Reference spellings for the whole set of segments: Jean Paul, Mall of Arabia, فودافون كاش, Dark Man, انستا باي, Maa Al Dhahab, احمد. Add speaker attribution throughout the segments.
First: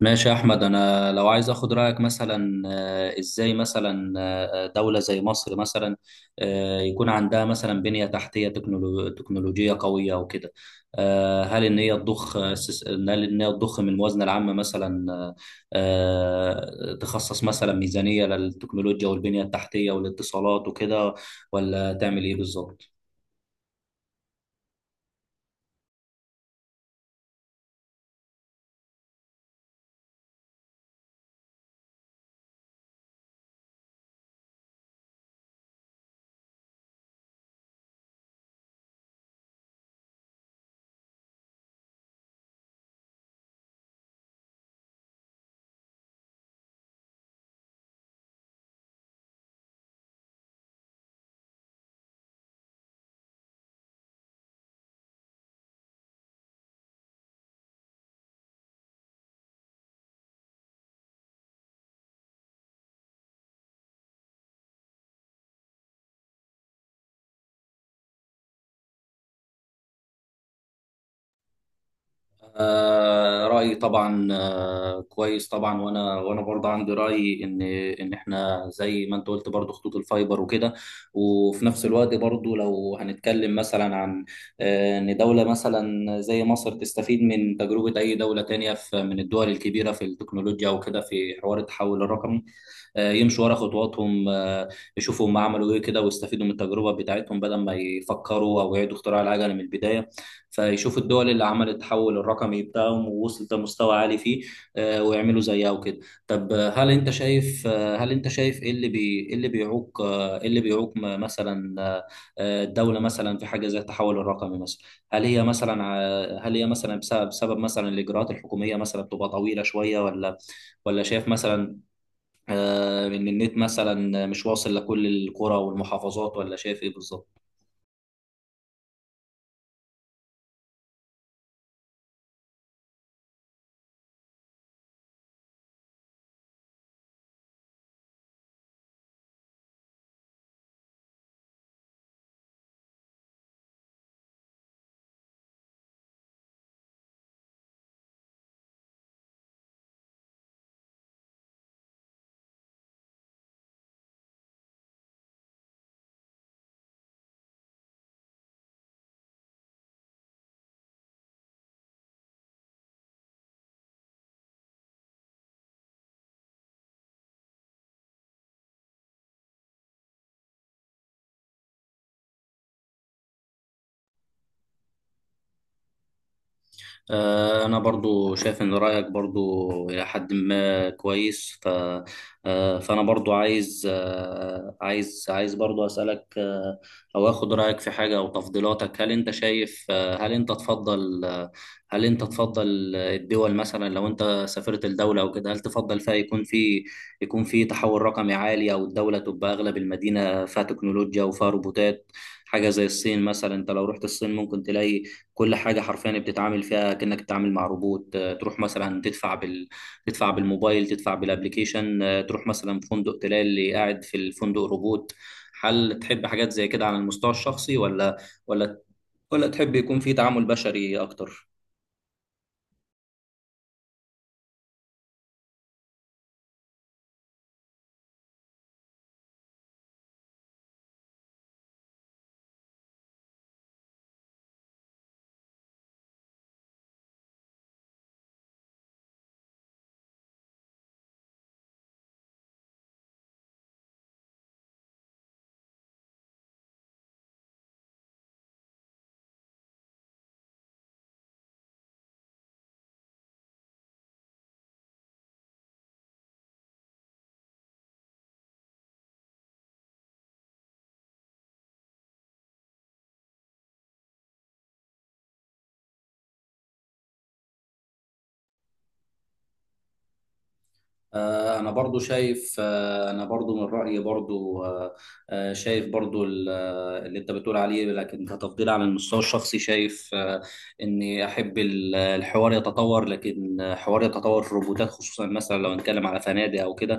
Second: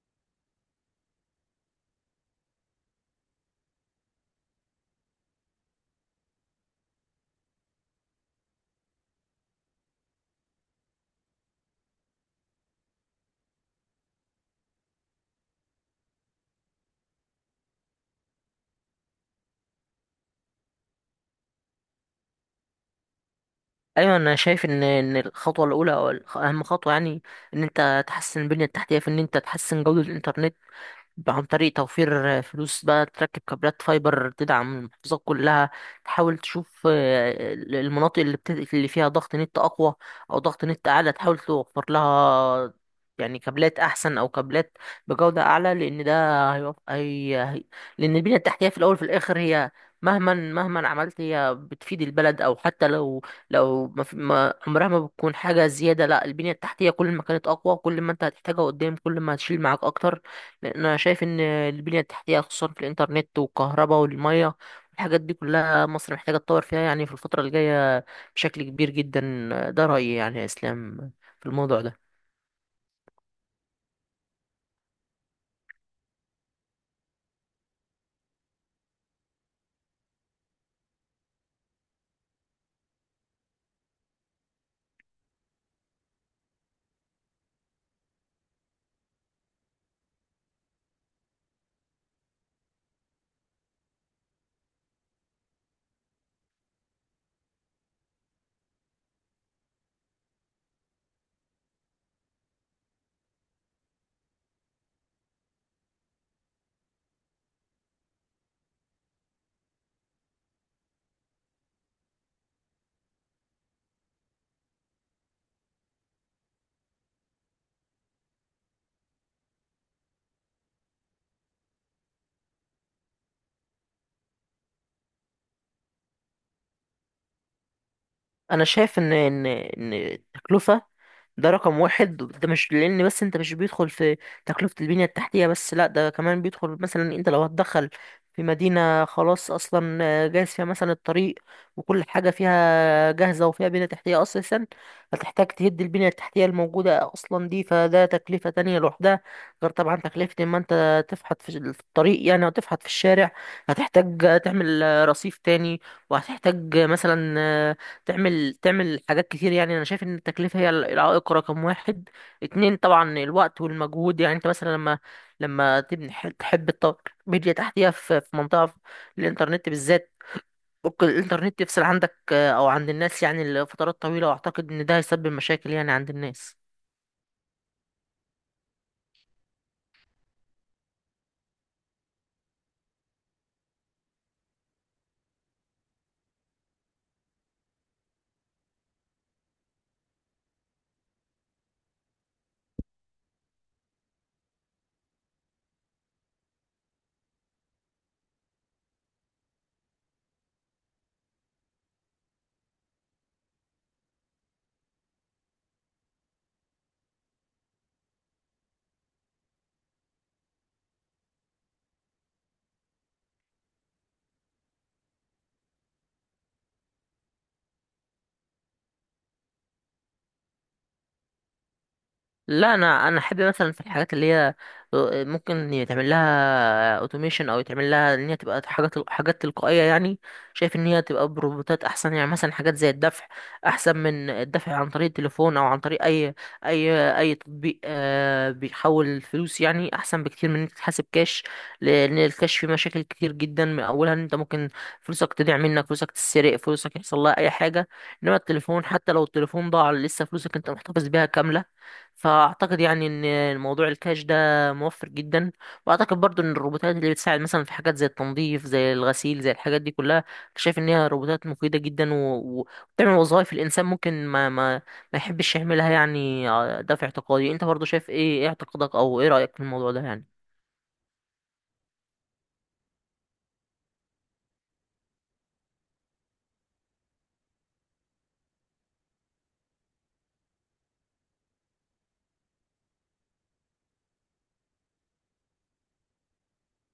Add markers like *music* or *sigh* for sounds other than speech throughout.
Speaker 1: ماشي يا احمد، انا لو عايز اخد رايك مثلا ازاي مثلا دوله زي مصر مثلا يكون عندها مثلا بنيه تحتيه تكنولوجيه قويه وكده. هل ان هي هل ان هي تضخ من الموازنه العامه مثلا، تخصص مثلا ميزانيه للتكنولوجيا والبنيه التحتيه والاتصالات وكده، ولا تعمل ايه بالظبط؟
Speaker 2: ايوه، انا شايف ان الخطوه الاولى او اهم خطوه، يعني ان انت تحسن البنيه التحتيه، في ان انت تحسن جوده الانترنت عن طريق توفير فلوس، بقى تركب كابلات فايبر تدعم المحافظات كلها. تحاول تشوف المناطق اللي فيها ضغط نت أقوى أو ضغط نت أعلى، تحاول توفر لها يعني كابلات أحسن أو كابلات بجودة أعلى، لأن ده هيوف... هي... هي... لأن البنية التحتية في الأول في الآخر هي مهما مهما عملت هي بتفيد البلد، أو حتى لو ما عمرها ما بتكون حاجة زيادة. لا، البنية التحتية كل ما كانت أقوى، كل ما أنت هتحتاجها قدام، كل ما هتشيل معاك أكتر، لان انا شايف ان البنيه التحتيه خصوصا في الانترنت والكهرباء والميه والحاجات دي كلها، مصر محتاجه تطور فيها يعني في الفتره الجايه بشكل كبير جدا. ده رايي يعني يا اسلام في الموضوع ده.
Speaker 1: رأيي طبعا كويس طبعا. وانا برضه عندي رأي ان احنا زي ما انت قلت برضه خطوط الفايبر وكده، وفي نفس الوقت برضه لو هنتكلم مثلا عن ان دولة مثلا زي مصر تستفيد من تجربة اي دولة تانية في من الدول الكبيرة في التكنولوجيا وكده في حوار التحول الرقمي. يمشوا ورا خطواتهم، يشوفوا هم عملوا ايه كده، ويستفيدوا من التجربة بتاعتهم بدل ما يفكروا او يعيدوا اختراع العجلة من البداية، فيشوفوا الدول اللي عملت التحول الرقمي بتاعهم ووصلت لمستوى عالي فيه، ويعملوا زيها وكده. طب هل انت شايف ايه اللي بيعوق مثلا الدولة مثلا في حاجة زي التحول الرقمي مثلا؟ هل هي مثلا بسبب مثلا الإجراءات الحكومية مثلا بتبقى طويلة شوية، ولا شايف مثلا ان النت مثلا مش واصل لكل القرى والمحافظات، ولا شايف ايه بالظبط؟
Speaker 2: انا شايف ان ان التكلفه، ده رقم واحد، ده مش لان بس انت مش بيدخل في تكلفة البنية التحتية بس، لا، ده كمان بيدخل. مثلا انت لو هتدخل في مدينة خلاص اصلا جاهز فيها مثلا الطريق وكل حاجة فيها جاهزة وفيها بنية تحتية اساسا، هتحتاج تهد البنية التحتية الموجودة اصلا دي، فده تكلفة تانية لوحدها. غير طبعا تكلفة اما انت تفحط في الطريق يعني او تفحط في الشارع، هتحتاج تعمل رصيف تاني، وهتحتاج مثلا تعمل حاجات كتير. يعني انا شايف ان التكلفه هي العائق رقم واحد. اتنين طبعا الوقت والمجهود، يعني انت مثلا لما تبني، تحب تطور ميديا تحتيها في منطقه في الانترنت بالذات، ممكن الانترنت يفصل عندك او عند الناس يعني لفترات طويله، واعتقد ان ده هيسبب مشاكل يعني عند الناس.
Speaker 1: أنا برضو شايف إن رأيك برضو إلى حد ما كويس. فأنا برضو عايز عايز برضو أسألك، أو أخد رأيك في حاجة أو تفضيلاتك. هل أنت تفضل الدول مثلا، لو أنت سافرت الدولة أو كده، هل تفضل فيها يكون في تحول رقمي عالي، أو الدولة تبقى أغلب المدينة فيها تكنولوجيا وفيها روبوتات، حاجة زي الصين مثلا؟ أنت لو رحت الصين ممكن تلاقي كل حاجة حرفيا بتتعامل فيها كأنك بتتعامل مع روبوت. تروح مثلا تدفع بالموبايل، تدفع بالابليكيشن، تروح مثلا في فندق تلاقي اللي قاعد في الفندق روبوت. هل تحب حاجات زي كده على المستوى الشخصي، ولا ولا تحب يكون في تعامل بشري أكتر؟
Speaker 2: لا، انا احب مثلا في الحاجات اللي هي ممكن يتعمل لها اوتوميشن، او يتعمل لها ان هي تبقى حاجات حاجات تلقائيه يعني. شايف ان هي تبقى بروبوتات احسن، يعني مثلا حاجات زي الدفع احسن من الدفع عن طريق التليفون، او عن طريق اي تطبيق بيحول الفلوس، يعني احسن بكتير من انك تحاسب كاش، لان الكاش فيه مشاكل كتير جدا. من اولها ان انت ممكن فلوسك تضيع منك، فلوسك تتسرق، فلوسك يحصل لها اي حاجه. انما التليفون حتى لو التليفون ضاع لسه فلوسك انت محتفظ بيها كامله. فاعتقد يعني ان الموضوع الكاش ده موفر جدا. واعتقد برضو ان الروبوتات اللي بتساعد مثلا في حاجات زي التنظيف، زي الغسيل، زي الحاجات دي كلها، شايف ان هي روبوتات مفيدة جدا وبتعمل وظائف الانسان ممكن ما يحبش يعملها يعني. ده في اعتقادي. انت برضو شايف ايه اعتقادك او ايه رأيك في الموضوع ده يعني؟
Speaker 1: انا برضو من رايي برضو، شايف برضو اللي انت بتقول عليه، لكن كتفضيل على المستوى الشخصي شايف اني احب الحوار يتطور، لكن حوار يتطور في الروبوتات خصوصا مثلا لو نتكلم على فنادق او كده.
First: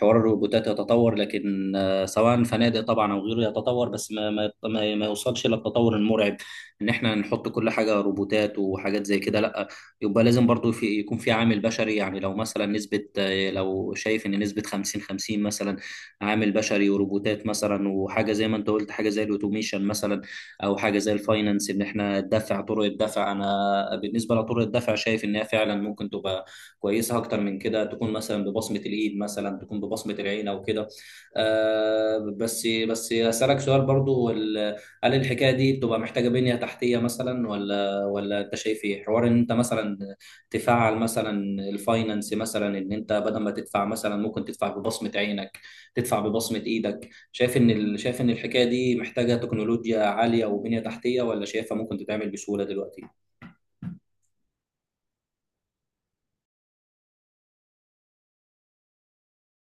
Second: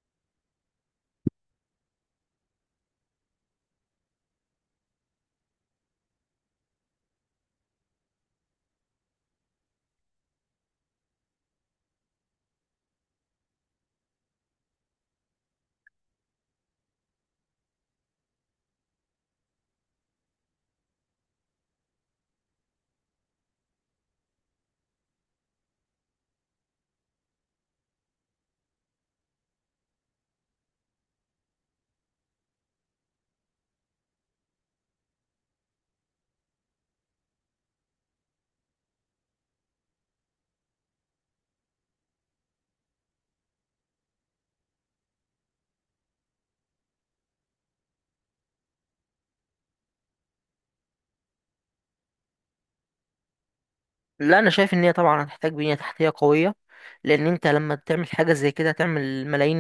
Speaker 1: حوار الروبوتات يتطور، لكن سواء فنادق طبعا او غيره يتطور بس ما يوصلش للتطور المرعب، ان احنا نحط كل حاجه روبوتات وحاجات زي كده. لا، يبقى لازم برضو يكون في عامل بشري. يعني لو مثلا نسبة آه، لو شايف ان نسبة 50 50 مثلا، عامل بشري وروبوتات مثلا، وحاجة زي ما انت قلت، حاجة زي الاوتوميشن مثلا، او حاجة زي الفاينانس ان احنا ندفع طرق الدفع. انا بالنسبة لطرق الدفع شايف انها فعلا ممكن تبقى كويسة اكتر من كده، تكون مثلا ببصمة الايد، مثلا تكون ببصمة العين او كده. بس اسالك سؤال برضو: هل الحكاية دي بتبقى محتاجة بنية تحتية مثلا، ولا انت شايف ايه حوار ان انت مثلا تفعل مثلا الفاينانس مثلا؟ ان انت بدل ما تدفع، مثلا ممكن تدفع ببصمة عينك، تدفع ببصمة ايدك. شايف ان الحكاية دي محتاجة تكنولوجيا عالية وبنية تحتية، ولا شايفها ممكن تتعمل بسهولة دلوقتي؟
Speaker 2: لا، انا شايف ان هي طبعا هتحتاج بنية تحتية قوية، لان انت لما تعمل حاجة زي كده تعمل ملايين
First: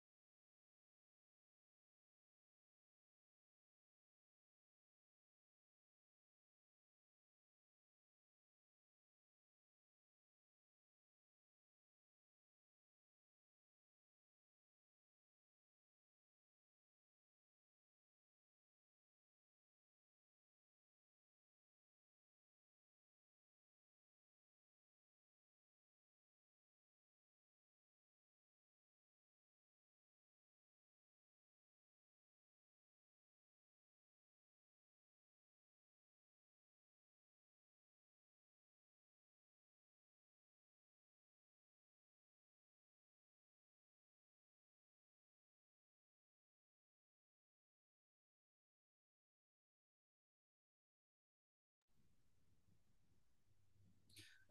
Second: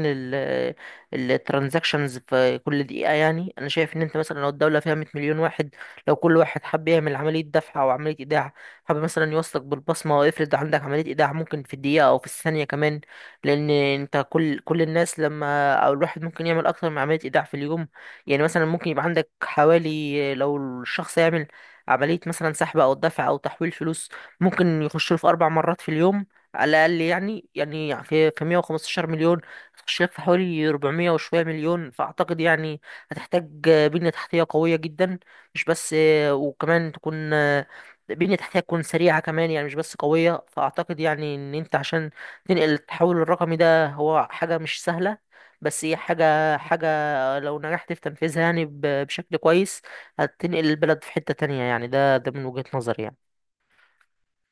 Speaker 2: الترانزاكشنز في كل دقيقة. يعني انا شايف ان انت مثلا لو الدولة فيها 100 مليون واحد، لو كل واحد حب يعمل عملية دفع او عملية ايداع، حب مثلا يوصلك بالبصمة، وافرض عندك عملية ايداع ممكن في الدقيقة او في الثانية كمان، لان انت كل الناس، لما او الواحد ممكن يعمل اكتر من عملية ايداع في اليوم، يعني مثلا ممكن يبقى عندك حوالي، لو الشخص يعمل عملية مثلا سحب أو دفع أو تحويل فلوس، ممكن يخش له في 4 مرات في اليوم على الاقل. يعني في 115 مليون تخش لك في حوالي 400 وشويه مليون. فاعتقد يعني هتحتاج بنيه تحتيه قويه جدا، مش بس وكمان تكون بنيه تحتيه تكون سريعه كمان، يعني مش بس قويه. فاعتقد يعني ان انت عشان تنقل التحول الرقمي ده، هو حاجه مش سهله، بس هي حاجه حاجه لو نجحت في تنفيذها يعني بشكل كويس، هتنقل البلد في حته تانية. يعني ده من وجهه نظري يعني.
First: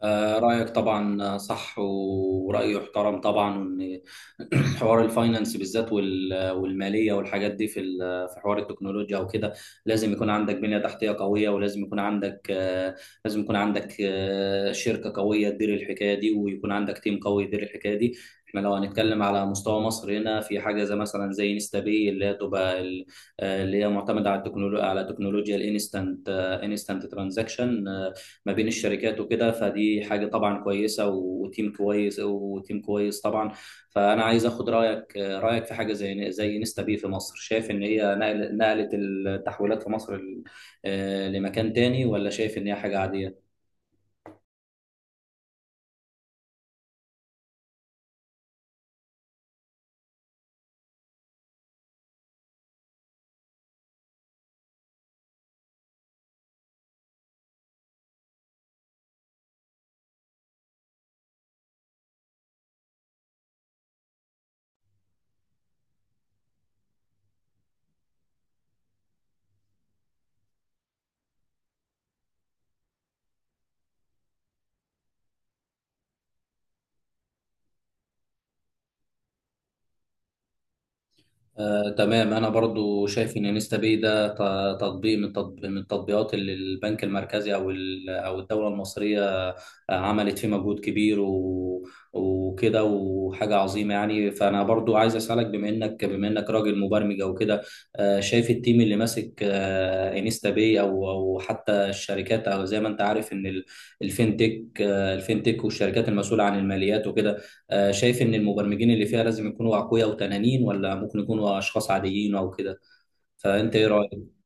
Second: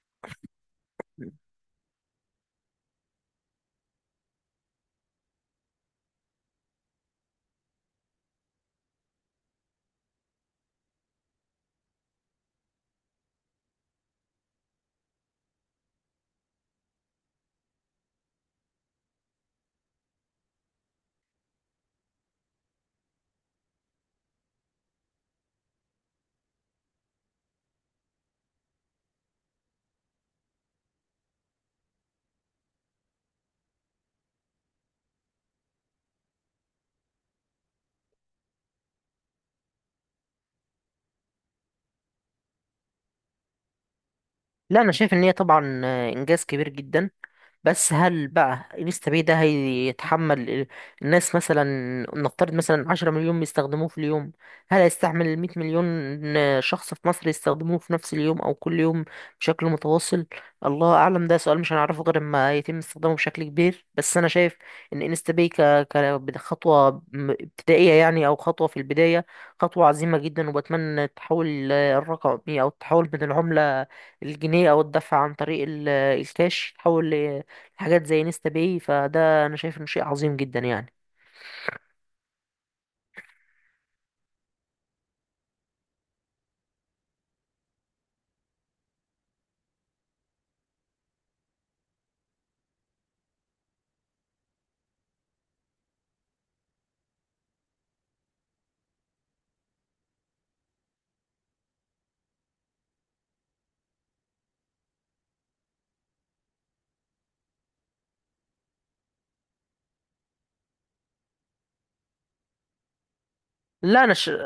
Speaker 1: رأيك طبعا صح، ورأيي احترم طبعا. *clears throat* حوار الفاينانس بالذات، والماليه والحاجات دي في حوار التكنولوجيا وكده، لازم يكون عندك بنيه تحتيه قويه، ولازم يكون عندك شركه قويه تدير الحكايه دي، ويكون عندك تيم قوي يدير الحكايه دي. احنا لو هنتكلم على مستوى مصر، هنا في حاجه زي مثلا زي انستا باي، اللي هي تبقى اللي هي معتمده على التكنولوجيا، على تكنولوجيا انستنت ترانزاكشن، ما بين الشركات وكده. فدي حاجه طبعا كويسه وتيم كويس طبعا. فانا عايز اخد رايك في حاجه زي نستا بي في مصر. شايف ان هي نقلت التحويلات في مصر لمكان تاني، ولا شايف ان هي حاجه عاديه؟
Speaker 2: لا، انا شايف ان هي طبعا انجاز كبير جدا. بس هل بقى انستا باي ده هيتحمل الناس مثلا، نفترض مثلا 10 مليون بيستخدموه في اليوم، هل هيستحمل المية مليون شخص في مصر يستخدموه في نفس اليوم او كل يوم بشكل متواصل؟ الله اعلم، ده سؤال مش هنعرفه غير اما يتم استخدامه بشكل كبير. بس انا شايف ان انستا باي خطوة ابتدائية، يعني او خطوة في البداية، خطوة عظيمة جدا. وبتمنى التحول الرقمي، او التحول من العملة الجنيه، او الدفع عن طريق الكاش، تحول حاجات زي نيستا باي. فده انا شايف انه شيء عظيم جدا يعني.
Speaker 1: تمام. انا برضو شايف ان انستا باي ده تطبيق من التطبيقات اللي البنك المركزي او الدوله المصريه عملت فيه مجهود كبير وكده، وحاجه عظيمه يعني. فانا برضو عايز اسالك، بما انك راجل مبرمج او كده، شايف التيم اللي ماسك انستا باي، او حتى الشركات، او زي ما انت عارف ان الفينتك والشركات المسؤوله عن الماليات وكده، شايف ان المبرمجين اللي فيها لازم يكونوا اقوياء وتنانين، ولا ممكن يكونوا اشخاص عاديين او كده؟ فانت ايه
Speaker 2: لا،
Speaker 1: رايك؟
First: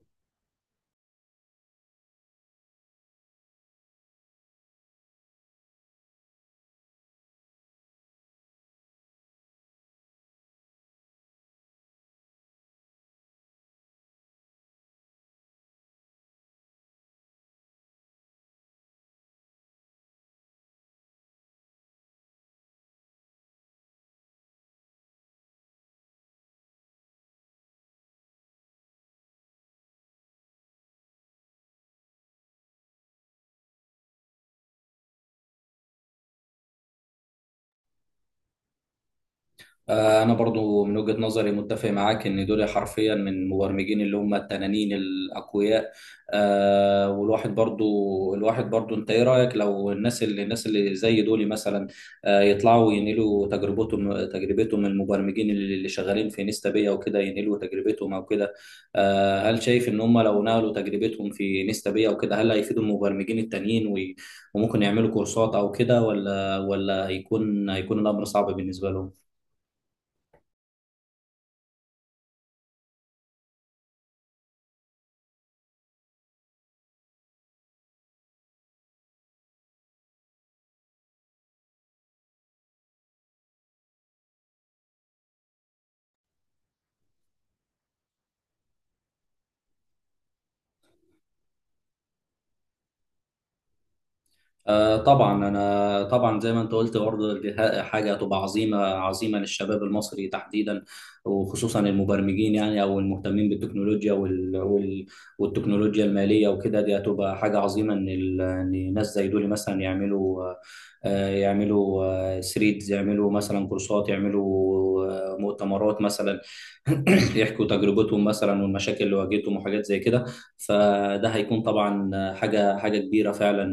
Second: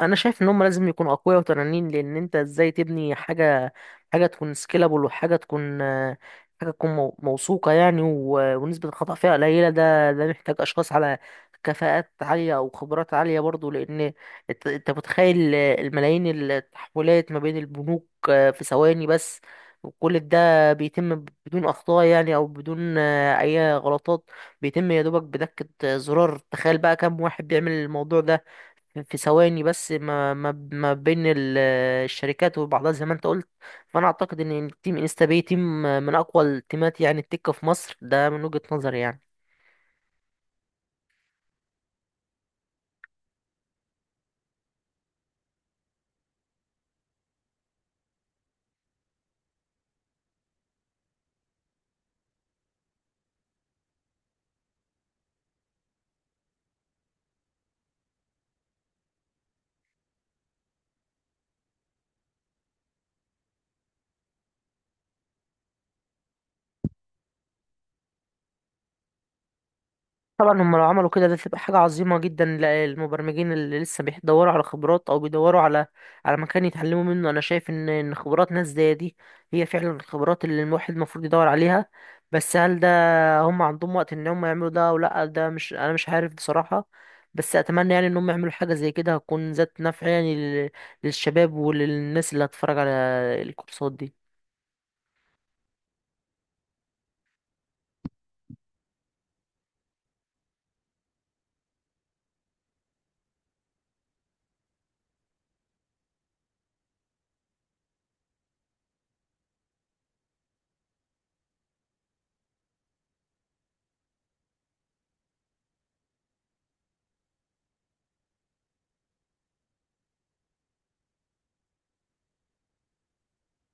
Speaker 2: انا شايف ان هم لازم يكونوا اقوياء وتنانين، لان انت ازاي تبني حاجه حاجه تكون سكيلابل، وحاجه تكون حاجه تكون موثوقه يعني، ونسبه الخطا فيها قليله. ده محتاج اشخاص على كفاءات عاليه او خبرات عاليه برضو. لان انت متخيل الملايين التحولات ما بين البنوك في ثواني بس، وكل ده بيتم بدون اخطاء يعني او بدون اي غلطات، بيتم يا دوبك بدكه زرار. تخيل بقى كم واحد بيعمل الموضوع ده في ثواني بس، ما بين الشركات وبعضها زي ما انت قلت. فانا اعتقد ان تيم انستا باي تيم من اقوى التيمات يعني التكه في مصر، ده من وجهة نظري يعني.
Speaker 1: أنا برضو من وجهة نظري متفق معاك إن دول حرفيا من المبرمجين اللي هم التنانين الأقوياء. آه، والواحد برضو الواحد برضو، أنت إيه رأيك لو الناس اللي زي دول مثلا يطلعوا ينقلوا تجربتهم، المبرمجين اللي شغالين في نيستا بيا وكده، ينقلوا تجربتهم أو كده؟ هل شايف إن هم لو نقلوا تجربتهم في نيستا بيا وكده، هل هيفيدوا المبرمجين التانيين، وممكن يعملوا كورسات أو كده، ولا هيكون الأمر صعب بالنسبة لهم؟
Speaker 2: طبعا هم لو عملوا كده، ده تبقى حاجة عظيمة جدا للمبرمجين اللي لسه بيدوروا على خبرات، او بيدوروا على مكان يتعلموا منه. انا شايف ان خبرات ناس زي دي هي فعلا الخبرات اللي الواحد المفروض يدور عليها. بس هل ده هم عندهم وقت ان هم يعملوا ده او لا، ده مش انا مش عارف بصراحة. بس اتمنى يعني ان هم يعملوا حاجة زي كده، هتكون ذات نفع يعني للشباب وللناس اللي هتتفرج على الكورسات دي.
Speaker 1: طبعا، انا طبعا زي ما انت قلت برضه، دي حاجه هتبقى عظيمه عظيمه للشباب المصري تحديدا، وخصوصا المبرمجين يعني، او المهتمين بالتكنولوجيا والتكنولوجيا الماليه وكده. دي هتبقى حاجه عظيمه ان ان ناس زي دول مثلا يعملوا ثريدز، يعملوا مثلا كورسات، يعملوا مؤتمرات مثلا. *clears throat* يحكوا تجربتهم مثلا، والمشاكل اللي واجهتهم وحاجات زي كده. فده هيكون طبعا حاجه كبيره فعلا،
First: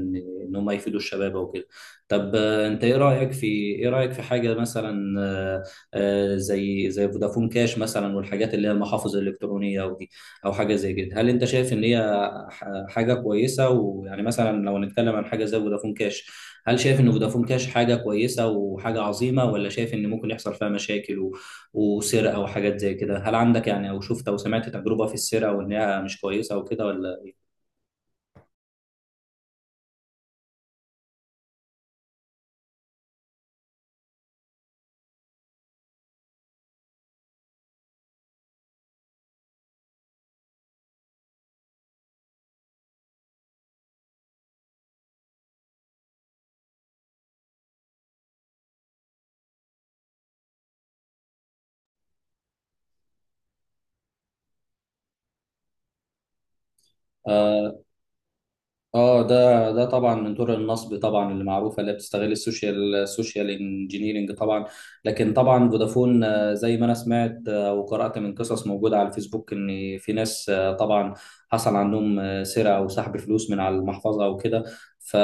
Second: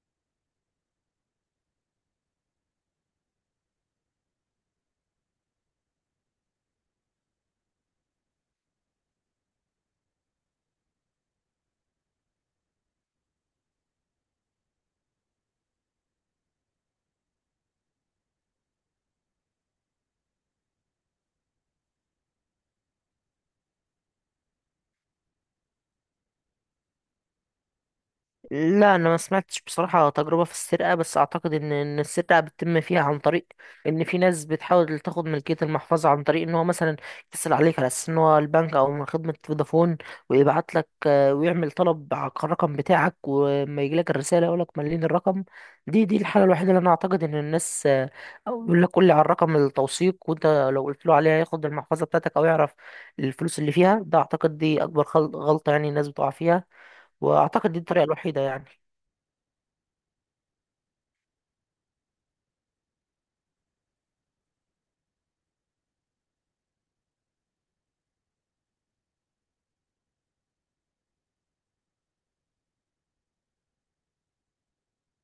Speaker 1: ان هم يفيدوا الشباب او كده. طب انت ايه رايك في حاجه مثلا زي فودافون كاش مثلا، والحاجات اللي هي المحافظ الالكترونيه او دي، او حاجه زي كده. هل انت شايف ان هي حاجه كويسه؟ ويعني مثلا لو نتكلم عن حاجه زي فودافون كاش، هل شايف ان فودافون كاش حاجه كويسه وحاجه عظيمه، ولا شايف ان ممكن يحصل فيها مشاكل وسرقه وحاجات زي كده؟ هل عندك يعني، او شفت او سمعت تجربه في السرقه وان هي مش كويسه وكده ولا؟
Speaker 2: لا، انا ما سمعتش بصراحه تجربه في السرقه، بس اعتقد ان السرقه بتتم فيها عن طريق ان في ناس بتحاول تاخد ملكيه المحفظه عن طريق ان هو مثلا يتصل عليك على اساس ان هو البنك او من خدمه فودافون، ويبعت لك ويعمل طلب على الرقم بتاعك، وما يجي لك الرساله يقول لك مليين الرقم. دي الحاله الوحيده اللي انا اعتقد ان الناس، او يقول لك قول لي على الرقم التوثيق، وانت لو قلت له عليها ياخد المحفظه بتاعتك او يعرف الفلوس اللي فيها. ده اعتقد دي اكبر غلطه يعني الناس بتقع فيها، واعتقد
Speaker 1: آه،
Speaker 2: دي الطريقه الوحيده يعني.
Speaker 1: ده طبعا من طرق النصب طبعا اللي معروفه، اللي بتستغل السوشيال، انجينيرنج طبعا. لكن طبعا فودافون زي ما انا سمعت وقرات من قصص موجوده على الفيسبوك ان في ناس طبعا حصل عندهم سرقه او سحب فلوس من على المحفظه او كده. ف...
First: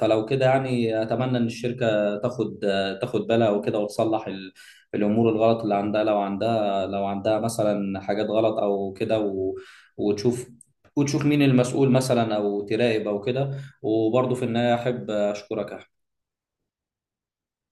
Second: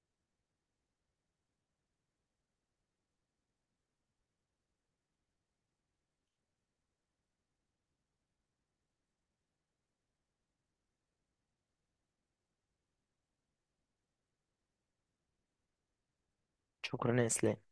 Speaker 1: فلو كده يعني، اتمنى ان الشركه تاخد، بالها وكده، وتصلح الامور الغلط اللي عندها، لو عندها، مثلا حاجات غلط او كده وتشوف وتشوف مين المسؤول مثلا، او تراقب او كده. وبرضه في النهايه احب اشكرك يا أحمد.
Speaker 2: شكرا يا اسلام.